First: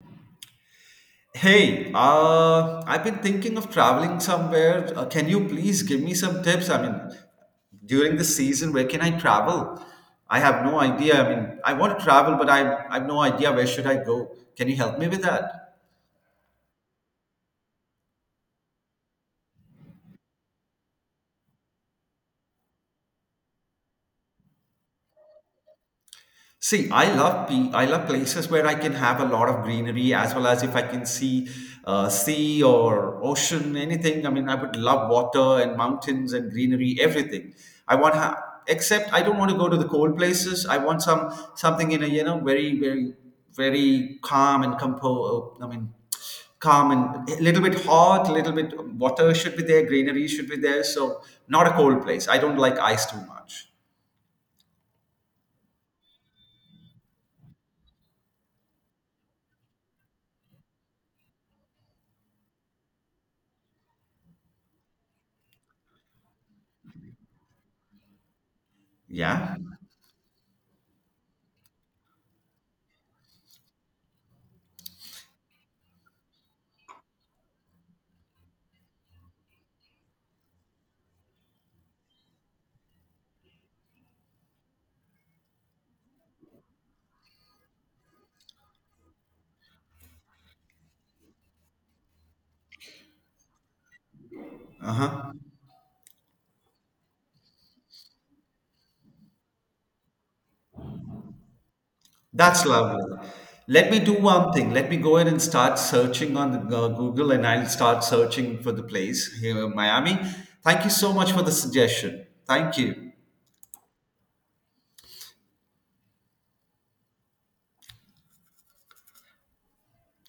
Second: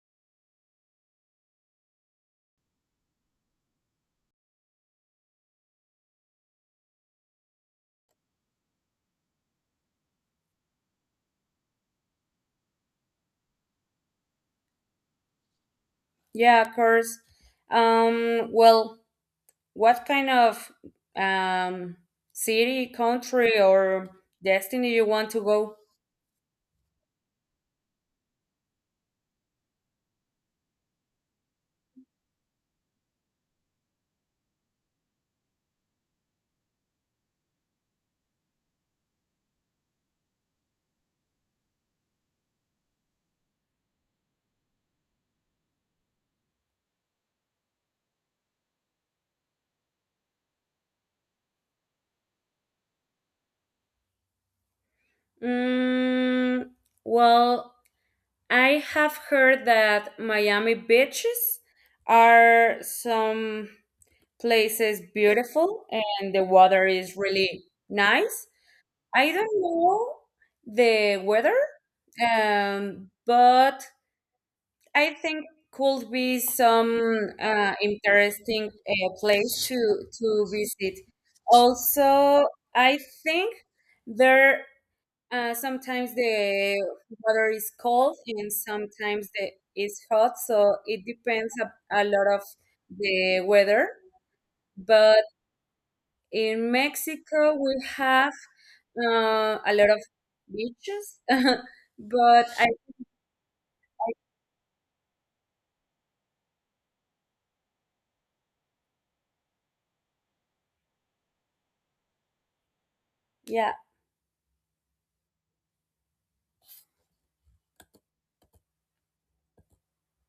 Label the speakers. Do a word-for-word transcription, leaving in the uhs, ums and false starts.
Speaker 1: Hey, uh, I've been thinking of traveling somewhere. Uh, can you please give me some tips? I mean, during the season, where can I travel? I have no idea. I mean, I want to travel, but I, I have no idea where should I go. Can you help me with that?
Speaker 2: Yeah, of course. Um, well, what kind of um, city, country, or destiny you want to go?
Speaker 1: See, I love pe- I love places where I can have a lot of greenery as well as if I can see uh, sea or ocean, anything. I mean, I would love water and mountains and greenery, everything. I want ha- except I don't want to go to the cold places. I want some something in a you know very very very calm and compo. uh, I mean, calm and a little bit hot, a little bit water should be there, greenery should be there. So not a cold place. I don't like ice too much.
Speaker 2: Mm, well, I have heard that Miami beaches are some places beautiful and the water is really nice. I
Speaker 1: Yeah.
Speaker 2: don't know the weather, um, but I think could be some uh, interesting uh, place to to visit. Also, I think there uh, sometimes the weather is cold and sometimes the it's hot, so it depends a, a lot of the weather.
Speaker 1: Uh
Speaker 2: But
Speaker 1: huh.
Speaker 2: in Mexico, we have uh, a lot of beaches, but
Speaker 1: That's
Speaker 2: I
Speaker 1: lovely. Let me do one thing. Let me go in and start searching on the, uh, Google and I'll start searching for the place here in Miami. Thank you so much for the suggestion. Thank you.
Speaker 2: yeah.